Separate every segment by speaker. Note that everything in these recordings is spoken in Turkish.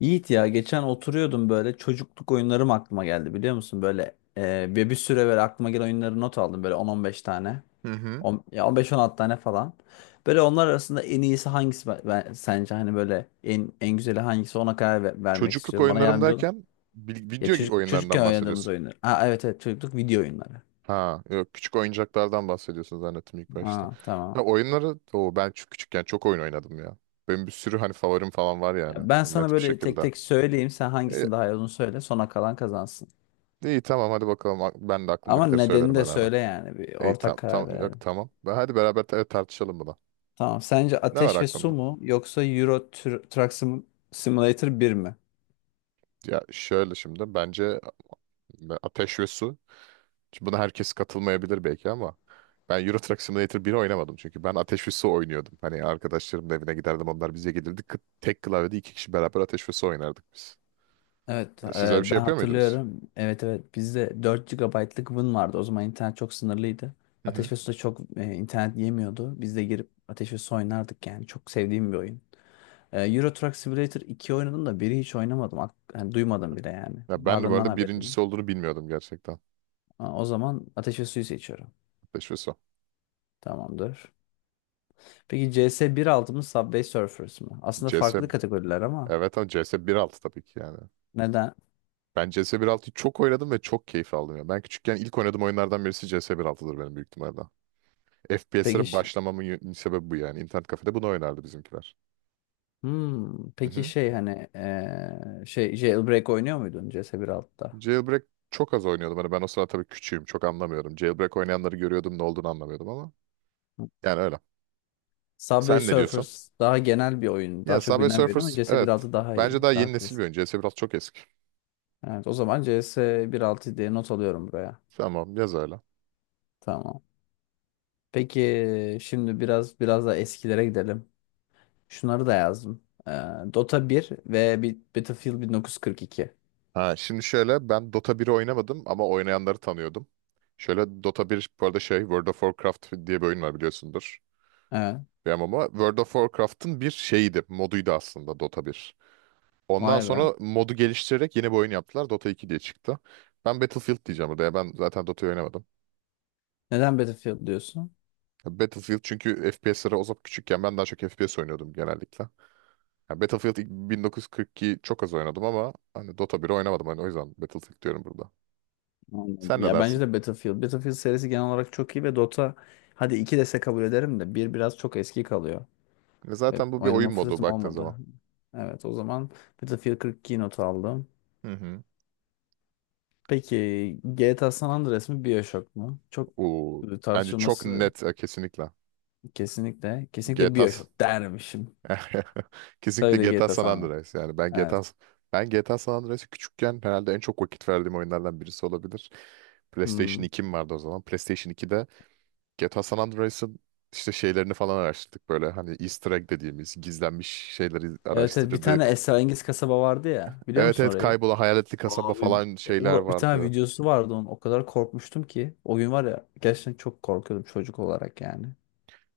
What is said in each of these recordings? Speaker 1: Yiğit ya geçen oturuyordum böyle çocukluk oyunlarım aklıma geldi biliyor musun? Böyle bir süre böyle aklıma gelen oyunları not aldım böyle on beş tane.
Speaker 2: Hı hı.
Speaker 1: Ya on beş on 16 tane falan. Böyle onlar arasında en iyisi hangisi, sence hani böyle en güzeli hangisi ona karar vermek
Speaker 2: Çocukluk
Speaker 1: istiyorum. Bana
Speaker 2: oyunlarım
Speaker 1: yardımcı olun.
Speaker 2: derken
Speaker 1: Ya
Speaker 2: video
Speaker 1: çocukken
Speaker 2: oyunlarından
Speaker 1: oynadığımız
Speaker 2: bahsediyorsun.
Speaker 1: oyunlar. Ha, evet, evet, çocukluk video oyunları.
Speaker 2: Ha, yok küçük oyuncaklardan bahsediyorsun zannettim ilk başta.
Speaker 1: Ha,
Speaker 2: Ha,
Speaker 1: tamam.
Speaker 2: oyunları o ben çok küçükken çok oyun oynadım ya. Benim bir sürü hani favorim falan var yani
Speaker 1: Ya ben sana
Speaker 2: net bir
Speaker 1: böyle
Speaker 2: şekilde.
Speaker 1: tek tek söyleyeyim, sen
Speaker 2: E,
Speaker 1: hangisini daha iyi olduğunu söyle, sona kalan kazansın.
Speaker 2: iyi tamam hadi bakalım ben de
Speaker 1: Ama
Speaker 2: aklımdakileri
Speaker 1: nedenini
Speaker 2: söylerim
Speaker 1: de
Speaker 2: ara ara.
Speaker 1: söyle yani bir
Speaker 2: İyi
Speaker 1: ortak
Speaker 2: tam
Speaker 1: karar
Speaker 2: tam yok
Speaker 1: verelim.
Speaker 2: tamam. Hadi beraber tartışalım bunu.
Speaker 1: Tamam. Sence
Speaker 2: Ne var
Speaker 1: Ateş ve Su
Speaker 2: aklında?
Speaker 1: mu yoksa Euro Truck Simulator 1 mi?
Speaker 2: Ya şöyle şimdi bence Ateş ve Su. Şimdi buna herkes katılmayabilir belki ama ben Euro Truck Simulator 1'i oynamadım çünkü ben Ateş ve Su oynuyordum. Hani arkadaşlarımın evine giderdim onlar bize gelirdi. Tek klavyede iki kişi beraber Ateş ve Su oynardık biz.
Speaker 1: Evet,
Speaker 2: E, siz öyle bir şey
Speaker 1: ben
Speaker 2: yapıyor muydunuz?
Speaker 1: hatırlıyorum. Evet, evet, bizde 4 GB'lık Win vardı. O zaman internet çok sınırlıydı.
Speaker 2: Hı hı.
Speaker 1: Ateş ve Su'da çok internet yemiyordu. Biz de girip Ateş ve Su oynardık yani. Çok sevdiğim bir oyun. Euro Truck Simulator 2 oynadım da biri hiç oynamadım. Yani duymadım bile yani.
Speaker 2: Ya ben de bu
Speaker 1: Varlığından
Speaker 2: arada
Speaker 1: haberim yok.
Speaker 2: birincisi olduğunu bilmiyordum gerçekten.
Speaker 1: Ha, o zaman Ateş ve Su'yu seçiyorum.
Speaker 2: Ateş ve Su.
Speaker 1: Tamamdır. Peki CS 1.6 mı Subway Surfers mı? Aslında
Speaker 2: CS,
Speaker 1: farklı kategoriler ama
Speaker 2: evet ama CS 1.6 tabii ki yani.
Speaker 1: neden?
Speaker 2: Ben CS 1.6'yı çok oynadım ve çok keyif aldım ya. Ben küçükken ilk oynadığım oyunlardan birisi CS 1.6'dır benim büyük ihtimalle.
Speaker 1: Peki
Speaker 2: FPS'lere
Speaker 1: ş-
Speaker 2: başlamamın sebebi bu yani. İnternet kafede bunu oynardı bizimkiler. Hı
Speaker 1: peki
Speaker 2: hı.
Speaker 1: şey, hani, şey, Jailbreak oynuyor muydun CS1.6'da?
Speaker 2: Jailbreak çok az oynuyordum. Hani ben o sırada tabii küçüğüm. Çok anlamıyordum. Jailbreak oynayanları görüyordum ne olduğunu anlamıyordum ama. Yani öyle.
Speaker 1: Subway
Speaker 2: Sen ne diyorsun?
Speaker 1: Surfers daha genel bir oyun. Daha
Speaker 2: Ya
Speaker 1: çok
Speaker 2: Subway
Speaker 1: bilinen bir oyun ama
Speaker 2: Surfers, evet.
Speaker 1: CS1.6 daha iyi.
Speaker 2: Bence daha
Speaker 1: Daha
Speaker 2: yeni nesil bir
Speaker 1: klasik.
Speaker 2: oyun. C S biraz çok eski.
Speaker 1: Evet, o zaman CS1.6 diye not alıyorum buraya.
Speaker 2: Tamam yaz öyle.
Speaker 1: Tamam. Peki şimdi biraz da eskilere gidelim. Şunları da yazdım. Dota 1 ve bir Battlefield 1942.
Speaker 2: Ha, şimdi şöyle ben Dota biri oynamadım ama oynayanları tanıyordum. Şöyle Dota bir, bu arada şey, World of Warcraft diye bir oyun var biliyorsundur.
Speaker 1: Evet.
Speaker 2: Bir MMO. World of Warcraft'ın bir şeyiydi. Moduydu aslında Dota bir. Ondan
Speaker 1: Vay be.
Speaker 2: sonra modu geliştirerek yeni bir oyun yaptılar. Dota 2 diye çıktı. Ben Battlefield diyeceğim burada ya. Ben zaten Dota'yı oynamadım.
Speaker 1: Neden Battlefield diyorsun?
Speaker 2: Ya Battlefield çünkü FPS'lere, o zaman küçükken ben daha çok FPS oynuyordum genellikle. Ya Battlefield ilk 1942 çok az oynadım ama hani Dota biri oynamadım, hani o yüzden Battlefield diyorum burada. Sen
Speaker 1: Anladım.
Speaker 2: ne
Speaker 1: Ya bence
Speaker 2: dersin?
Speaker 1: de Battlefield. Battlefield serisi genel olarak çok iyi ve Dota, hadi 2 dese kabul ederim de bir biraz çok eski kalıyor.
Speaker 2: E,
Speaker 1: Ve
Speaker 2: zaten bu bir
Speaker 1: oynama
Speaker 2: oyun modu
Speaker 1: fırsatım
Speaker 2: baktığın
Speaker 1: olmadı.
Speaker 2: zaman.
Speaker 1: Evet, o zaman Battlefield 42 not aldım.
Speaker 2: Hı hı.
Speaker 1: Peki GTA San Andreas mı BioShock mu? Çok
Speaker 2: Oo, bence çok
Speaker 1: tartışılması
Speaker 2: net, kesinlikle.
Speaker 1: kesinlikle. Kesinlikle
Speaker 2: GTA s-
Speaker 1: BioShock dermişim.
Speaker 2: Kesinlikle
Speaker 1: Tabii de
Speaker 2: GTA
Speaker 1: GTA
Speaker 2: San
Speaker 1: San Andreas.
Speaker 2: Andreas, yani ben GTA
Speaker 1: Evet.
Speaker 2: s- ben GTA San Andreas'ı küçükken herhalde en çok vakit verdiğim oyunlardan birisi olabilir. PlayStation
Speaker 1: Hmm.
Speaker 2: 2'm vardı o zaman. PlayStation 2'de GTA San Andreas'ın işte şeylerini falan araştırdık, böyle hani Easter egg dediğimiz gizlenmiş şeyleri
Speaker 1: Evet, evet, bir tane
Speaker 2: araştırdık.
Speaker 1: esrarengiz kasaba vardı ya. Biliyor
Speaker 2: Evet,
Speaker 1: musun
Speaker 2: evet,
Speaker 1: orayı?
Speaker 2: kaybolan hayaletli kasaba
Speaker 1: Abi,
Speaker 2: falan şeyler
Speaker 1: bir tane
Speaker 2: vardı.
Speaker 1: videosu vardı onun. O kadar korkmuştum ki. O gün var ya, gerçekten çok korkuyordum çocuk olarak yani.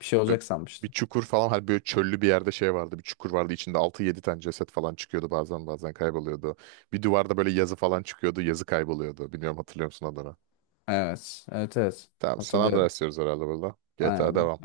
Speaker 1: Bir şey
Speaker 2: Ö-
Speaker 1: olacak
Speaker 2: Bir
Speaker 1: sanmıştım.
Speaker 2: çukur falan, hani böyle çöllü bir yerde şey vardı, bir çukur vardı, içinde altı yedi tane ceset falan çıkıyordu, bazen bazen kayboluyordu. Bir duvarda böyle yazı falan çıkıyordu, yazı kayboluyordu, bilmiyorum, hatırlıyor musun adını?
Speaker 1: Evet. Evet, evet.
Speaker 2: Tamam San
Speaker 1: Hatırlıyorum.
Speaker 2: Andreas diyoruz herhalde burada. GTA
Speaker 1: Aynen.
Speaker 2: devam.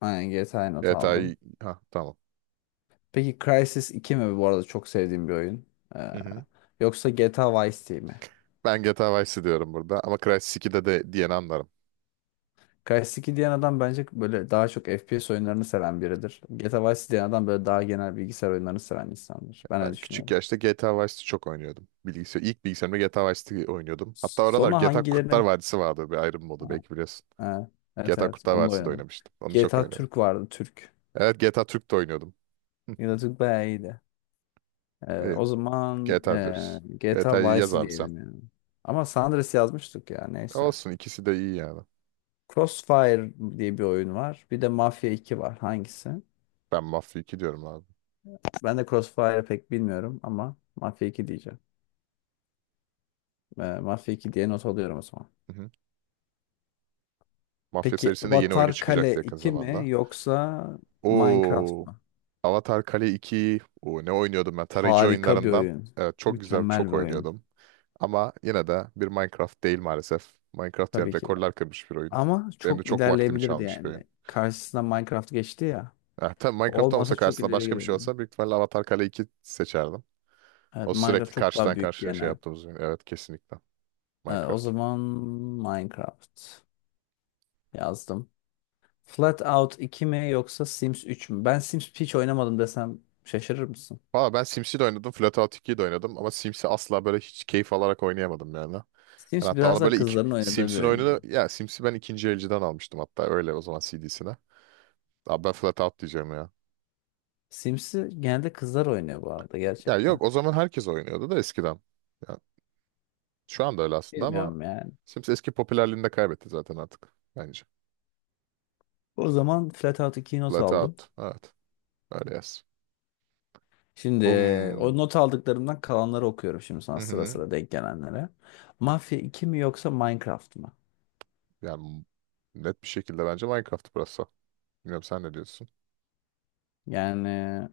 Speaker 1: Aynen GTA not aldım.
Speaker 2: GTA'yı, ha, tamam.
Speaker 1: Peki Crysis 2 mi, bu arada çok sevdiğim bir oyun, Ee,
Speaker 2: Hı hı.
Speaker 1: yoksa GTA Vice City mi?
Speaker 2: Ben GTA Vice diyorum burada ama Crysis 2'de de diyeni anlarım.
Speaker 1: Crysis 2 diyen adam bence böyle daha çok FPS oyunlarını seven biridir. GTA Vice City diyen adam böyle daha genel bilgisayar oyunlarını seven insandır. Ben öyle
Speaker 2: Ben küçük
Speaker 1: düşünüyorum.
Speaker 2: yaşta GTA Vice City çok oynuyordum. Bilgisayar, ilk bilgisayarımda GTA Vice City oynuyordum. Hatta oralar
Speaker 1: Sonra
Speaker 2: GTA Kurtlar
Speaker 1: hangilerinin.
Speaker 2: Vadisi vardı, bir ayrım modu, belki biliyorsun.
Speaker 1: Ha, evet,
Speaker 2: GTA
Speaker 1: evet,
Speaker 2: Kurtlar
Speaker 1: onu da
Speaker 2: Vadisi de
Speaker 1: oynadım.
Speaker 2: oynamıştım. Onu çok
Speaker 1: GTA
Speaker 2: oynadım.
Speaker 1: Türk vardı, Türk.
Speaker 2: Evet, GTA Türk de oynuyordum. Hı,
Speaker 1: GTA Türk bayağı iyiydi.
Speaker 2: İyi.
Speaker 1: O zaman,
Speaker 2: GTA diyoruz.
Speaker 1: GTA
Speaker 2: GTA'yı
Speaker 1: Vice
Speaker 2: yaz
Speaker 1: City
Speaker 2: abi sen.
Speaker 1: diyelim yani. Ama San Andreas yazmıştık ya, neyse.
Speaker 2: Olsun, ikisi de iyi yani.
Speaker 1: Crossfire diye bir oyun var. Bir de Mafia iki var. Hangisi?
Speaker 2: Ben Mafya 2 diyorum abi.
Speaker 1: Ben de Crossfire'ı pek bilmiyorum ama Mafia iki diyeceğim. Mafia 2 diye not alıyorum o zaman.
Speaker 2: Hı hı. Mafya
Speaker 1: Peki
Speaker 2: serisinin de yeni oyunu
Speaker 1: Avatar Kale
Speaker 2: çıkacaktı yakın
Speaker 1: 2
Speaker 2: zamanda.
Speaker 1: mi yoksa Minecraft
Speaker 2: Oo,
Speaker 1: mı?
Speaker 2: Avatar Kale 2. Oo, ne oynuyordum ben? Tarayıcı
Speaker 1: Harika bir
Speaker 2: oyunlarından.
Speaker 1: oyun.
Speaker 2: Evet, çok güzel,
Speaker 1: Mükemmel bir
Speaker 2: çok
Speaker 1: oyun.
Speaker 2: oynuyordum. Ama yine de bir Minecraft değil maalesef. Minecraft yani
Speaker 1: Tabii ki.
Speaker 2: rekorlar kırmış bir oyun.
Speaker 1: Ama
Speaker 2: Benim de
Speaker 1: çok
Speaker 2: çok vaktimi
Speaker 1: ilerleyebilirdi
Speaker 2: çalmış bir
Speaker 1: yani.
Speaker 2: oyun.
Speaker 1: Karşısına Minecraft geçti ya.
Speaker 2: Ya, tabii
Speaker 1: O
Speaker 2: Minecraft
Speaker 1: olmasa
Speaker 2: olmasa
Speaker 1: çok
Speaker 2: karşısında,
Speaker 1: ileri
Speaker 2: başka bir
Speaker 1: gidiyor
Speaker 2: şey
Speaker 1: yani.
Speaker 2: olsa büyük ihtimalle Avatar Kale 2 seçerdim.
Speaker 1: Evet,
Speaker 2: O sürekli
Speaker 1: Minecraft çok daha
Speaker 2: karşıdan
Speaker 1: büyük,
Speaker 2: karşıya şey
Speaker 1: genel.
Speaker 2: yaptığımız oyun. Evet, kesinlikle
Speaker 1: Evet, o
Speaker 2: Minecraft.
Speaker 1: zaman Minecraft yazdım. Flatout 2 mi yoksa Sims 3 mü? Ben Sims hiç oynamadım desem şaşırır mısın?
Speaker 2: Valla ben Sims'i de oynadım, Flatout 2'yi de oynadım ama Sims'i asla böyle hiç keyif alarak oynayamadım yani. Ben
Speaker 1: Sims
Speaker 2: hatta
Speaker 1: biraz
Speaker 2: onu
Speaker 1: daha
Speaker 2: böyle iki,
Speaker 1: kızların oynadığı bir
Speaker 2: Sims'in
Speaker 1: oyun
Speaker 2: oyununu,
Speaker 1: yani.
Speaker 2: ya Sims'i ben ikinci elciden almıştım hatta, öyle o zaman CD'sine. Abi ben Flatout diyeceğim ya.
Speaker 1: Sims'i genelde kızlar oynuyor bu arada,
Speaker 2: Ya
Speaker 1: gerçekten.
Speaker 2: yok, o zaman herkes oynuyordu da eskiden. Ya, şu anda öyle aslında ama
Speaker 1: Bilmiyorum yani.
Speaker 2: Sims eski popülerliğini de kaybetti zaten artık bence.
Speaker 1: O zaman Flatout 2'yi not aldım.
Speaker 2: Blackout. Evet. Öyle yaz.
Speaker 1: Şimdi
Speaker 2: Hmm.
Speaker 1: o not aldıklarımdan kalanları okuyorum şimdi
Speaker 2: Hı
Speaker 1: sana, sıra
Speaker 2: hı.
Speaker 1: sıra denk gelenlere. Mafya iki mi yoksa Minecraft mı?
Speaker 2: Yani net bir şekilde bence Minecraft burası. Bilmiyorum, sen ne diyorsun?
Speaker 1: Yani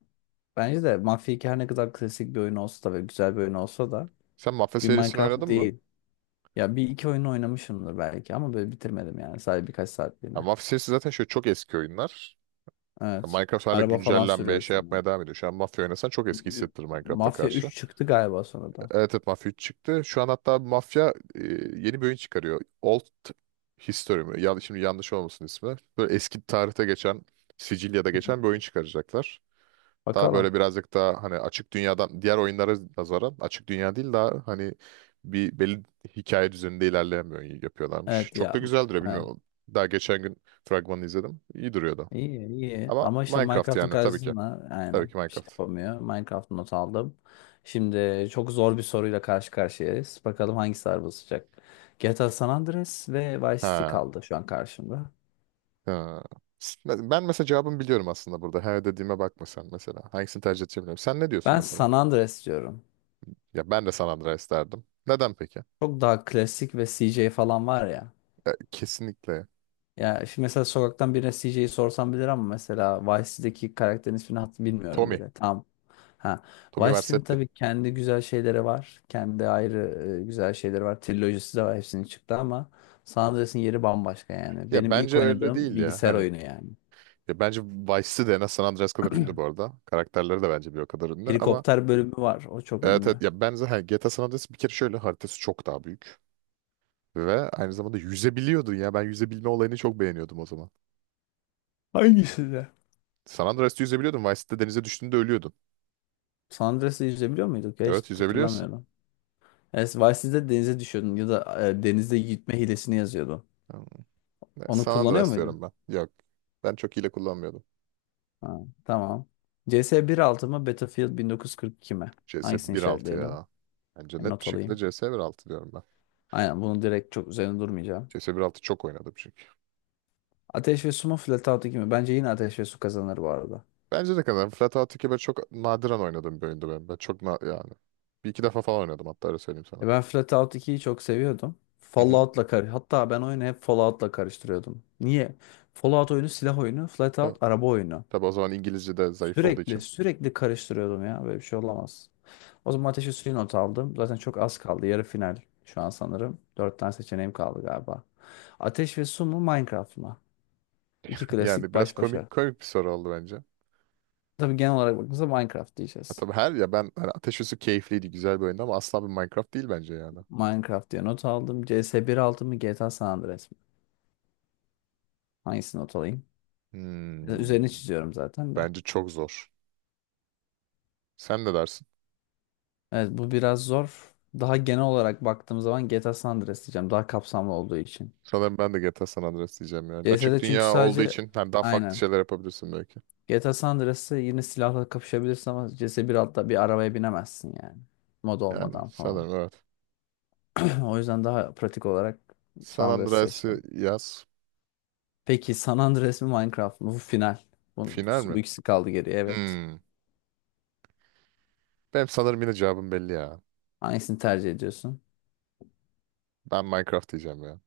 Speaker 1: bence de Mafya iki her ne kadar klasik bir oyun olsa da ve güzel bir oyun olsa da
Speaker 2: Sen Mafya
Speaker 1: bir
Speaker 2: serisini
Speaker 1: Minecraft
Speaker 2: oynadın mı?
Speaker 1: değil. Ya bir iki oyunu oynamışımdır belki ama böyle bitirmedim yani, sadece birkaç
Speaker 2: Ya
Speaker 1: saatliğine.
Speaker 2: Mafya serisi zaten şöyle çok eski oyunlar. Ya
Speaker 1: Evet.
Speaker 2: Minecraft hala
Speaker 1: Araba falan
Speaker 2: güncellenmeye şey
Speaker 1: sürüyorsun yani.
Speaker 2: yapmaya devam ediyor. Şu an Mafya oynasan çok eski
Speaker 1: Ü-
Speaker 2: hissettirir Minecraft'a
Speaker 1: Mafya
Speaker 2: karşı.
Speaker 1: üç çıktı galiba sonradan.
Speaker 2: Evet, evet, Mafya 3 çıktı. Şu an hatta Mafya yeni bir oyun çıkarıyor. Old History mi? Şimdi yanlış olmasın ismi. Böyle eski tarihte geçen, Sicilya'da
Speaker 1: Hı.
Speaker 2: geçen bir oyun çıkaracaklar. Daha böyle
Speaker 1: Bakalım.
Speaker 2: birazcık daha, hani açık dünyadan, diğer oyunlara nazaran açık dünya değil, daha hani bir belli hikaye düzeninde ilerleyen bir oyun yapıyorlarmış.
Speaker 1: Evet
Speaker 2: Çok
Speaker 1: ya.
Speaker 2: da güzel duruyor,
Speaker 1: Evet.
Speaker 2: bilmiyorum. Daha geçen gün fragmanını izledim. İyi duruyordu.
Speaker 1: İyi, iyi,
Speaker 2: Ama
Speaker 1: ama işte
Speaker 2: Minecraft
Speaker 1: Minecraft'ın
Speaker 2: yani, tabii ki.
Speaker 1: karşısında
Speaker 2: Tabii
Speaker 1: aynen
Speaker 2: ki
Speaker 1: bir şey
Speaker 2: Minecraft.
Speaker 1: yapamıyor. Minecraft not aldım. Şimdi çok zor bir soruyla karşı karşıyayız. Bakalım hangisi ağır basacak. GTA San Andreas ve Vice City
Speaker 2: Ha.
Speaker 1: kaldı şu an karşımda.
Speaker 2: Ha. Ben mesela cevabımı biliyorum aslında burada. Her dediğime bakma sen mesela. Hangisini tercih edeceğim? Sen ne diyorsun
Speaker 1: Ben
Speaker 2: mesela?
Speaker 1: San Andreas diyorum.
Speaker 2: Ya ben de San Andreas derdim. Neden peki?
Speaker 1: Çok daha klasik ve CJ falan var ya.
Speaker 2: Ya kesinlikle.
Speaker 1: Ya şimdi mesela sokaktan birine CJ'yi sorsam bilir ama mesela Vice City'deki karakterin ismini hat bilmiyorum
Speaker 2: Tommy.
Speaker 1: bile. Tam. Ha.
Speaker 2: Tommy
Speaker 1: Vice City'nin
Speaker 2: Vercetti.
Speaker 1: tabii kendi güzel şeyleri var. Kendi ayrı güzel şeyleri var. Trilojisi de var, hepsinin çıktı ama San Andreas'ın yeri bambaşka yani.
Speaker 2: Ya
Speaker 1: Benim ilk
Speaker 2: bence öyle
Speaker 1: oynadığım
Speaker 2: değil ya.
Speaker 1: bilgisayar
Speaker 2: Hani
Speaker 1: oyunu yani.
Speaker 2: ya bence Vice City de en az San Andreas kadar ünlü bu arada. Karakterleri de bence bir o kadar ünlü ama
Speaker 1: Helikopter bölümü var, o çok
Speaker 2: evet, evet,
Speaker 1: ünlü.
Speaker 2: ya ben zaten GTA San Andreas bir kere şöyle haritası çok daha büyük. Ve aynı zamanda yüzebiliyordun ya. Ben yüzebilme olayını çok beğeniyordum o zaman.
Speaker 1: Hangisi de?
Speaker 2: San Andreas'ta yüzebiliyordun. Vice City'de denize düştüğünde ölüyordun.
Speaker 1: San Andreas'ı izleyebiliyor muyduk ya? Hiç
Speaker 2: Evet, yüzebiliyorsun.
Speaker 1: hatırlamıyorum. Evet, Vice City'de denize düşüyordun ya da denizde gitme hilesini yazıyordun.
Speaker 2: Yani, ne,
Speaker 1: Onu
Speaker 2: San
Speaker 1: kullanıyor
Speaker 2: Andreas
Speaker 1: muydun?
Speaker 2: diyorum ben. Yok. Ben çok hile kullanmıyordum.
Speaker 1: Ha, tamam. CS 1.6 mı Battlefield 1942 mi?
Speaker 2: CS
Speaker 1: Hangisini
Speaker 2: 1.6
Speaker 1: işaretleyelim?
Speaker 2: ya. Bence net bir
Speaker 1: Not
Speaker 2: şekilde
Speaker 1: alayım.
Speaker 2: CS 1.6 diyorum ben.
Speaker 1: Aynen, bunu direkt çok üzerine durmayacağım.
Speaker 2: CS 1.6 çok oynadım çünkü.
Speaker 1: Ateş ve Su mu Flatout 2 mi? Bence yine Ateş ve Su kazanır bu arada.
Speaker 2: Bence de kadar. Flatout 2 böyle çok nadiren oynadığım bir oyundu benim. Ben çok yani. Bir iki defa falan oynadım hatta, öyle söyleyeyim sana.
Speaker 1: Ben Flatout 2'yi çok seviyordum.
Speaker 2: Hı hı.
Speaker 1: Fallout'la hatta ben oyunu hep Fallout'la karıştırıyordum. Niye? Fallout oyunu silah oyunu,
Speaker 2: Ta-
Speaker 1: Flatout araba oyunu.
Speaker 2: Tabii o zaman İngilizce de zayıf olduğu
Speaker 1: Sürekli
Speaker 2: için.
Speaker 1: sürekli karıştırıyordum ya. Böyle bir şey olamaz. O zaman ateşi suyu not aldım. Zaten çok az kaldı. Yarı final şu an sanırım. Dört tane seçeneğim kaldı galiba. Ateş ve su mu Minecraft mı? İki
Speaker 2: Yani
Speaker 1: klasik
Speaker 2: biraz
Speaker 1: baş başa.
Speaker 2: komik komik bir soru oldu bence.
Speaker 1: Tabii genel olarak bakınca Minecraft
Speaker 2: Ha,
Speaker 1: diyeceğiz.
Speaker 2: tabii her, ya ben hani Ateş Üssü keyifliydi, güzel bir oyundu ama asla bir Minecraft değil bence yani.
Speaker 1: Minecraft diye not aldım. CS 1.6 mı GTA San Andreas mı? Hangisini not alayım?
Speaker 2: Hmm,
Speaker 1: Üzerini çiziyorum zaten de.
Speaker 2: bence çok zor. Sen ne dersin?
Speaker 1: Evet, bu biraz zor. Daha genel olarak baktığım zaman GTA San Andreas diyeceğim. Daha kapsamlı olduğu için.
Speaker 2: Sanırım ben de GTA San Andreas diyeceğim yani. Açık
Speaker 1: CS'de çünkü
Speaker 2: dünya olduğu
Speaker 1: sadece,
Speaker 2: için hani daha farklı
Speaker 1: aynen.
Speaker 2: şeyler yapabilirsin belki.
Speaker 1: GTA San Andreas'ta yine silahla kapışabilirsin ama CS bir altta bir arabaya binemezsin yani. Mod
Speaker 2: Yani
Speaker 1: olmadan falan.
Speaker 2: sanırım evet.
Speaker 1: O yüzden daha pratik olarak San
Speaker 2: San
Speaker 1: Andreas seçtim.
Speaker 2: Andreas'ı yaz.
Speaker 1: Peki San Andreas mı Minecraft mı? Bu final. Bu,
Speaker 2: Final mi?
Speaker 1: bu ikisi kaldı geriye, evet.
Speaker 2: Hmm. Benim sanırım yine cevabım belli ya.
Speaker 1: Hangisini tercih ediyorsun?
Speaker 2: Ben Minecraft diyeceğim ya.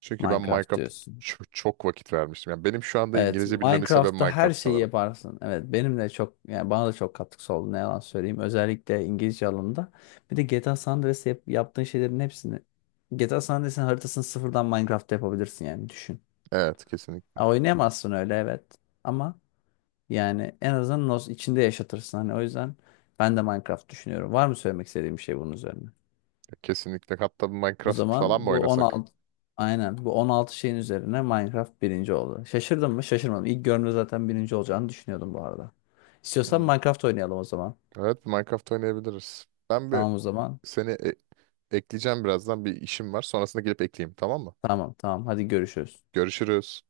Speaker 2: Çünkü ben
Speaker 1: Minecraft
Speaker 2: Minecraft'a
Speaker 1: diyorsun.
Speaker 2: çok vakit vermiştim. Yani benim şu anda
Speaker 1: Evet,
Speaker 2: İngilizce bilmemin sebebi
Speaker 1: Minecraft'ta her
Speaker 2: Minecraft
Speaker 1: şeyi
Speaker 2: sanırım.
Speaker 1: yaparsın. Evet, benim de çok, yani bana da çok katkısı oldu ne yalan söyleyeyim. Özellikle İngilizce alanında. Bir de GTA San Andreas yaptığın şeylerin hepsini, GTA San Andreas'ın haritasını sıfırdan Minecraft'ta yapabilirsin yani, düşün.
Speaker 2: Evet, kesinlikle.
Speaker 1: Ha, oynayamazsın öyle, evet. Ama yani en azından nos içinde yaşatırsın. Hani o yüzden ben de Minecraft düşünüyorum. Var mı söylemek istediğim bir şey bunun üzerine?
Speaker 2: Kesinlikle. Hatta bir
Speaker 1: O
Speaker 2: Minecraft falan
Speaker 1: zaman
Speaker 2: mı
Speaker 1: bu
Speaker 2: oynasak?
Speaker 1: 16 aynen bu 16 şeyin üzerine Minecraft birinci oldu. Şaşırdın mı? Şaşırmadım. İlk görünümde zaten birinci olacağını düşünüyordum bu arada. İstiyorsan
Speaker 2: Hmm.
Speaker 1: Minecraft oynayalım o zaman.
Speaker 2: Evet, Minecraft oynayabiliriz. Ben bir
Speaker 1: Tamam o zaman.
Speaker 2: seni ekleyeceğim birazdan. Bir işim var. Sonrasında gelip ekleyeyim, tamam mı?
Speaker 1: Tamam, tamam, hadi görüşürüz.
Speaker 2: Görüşürüz.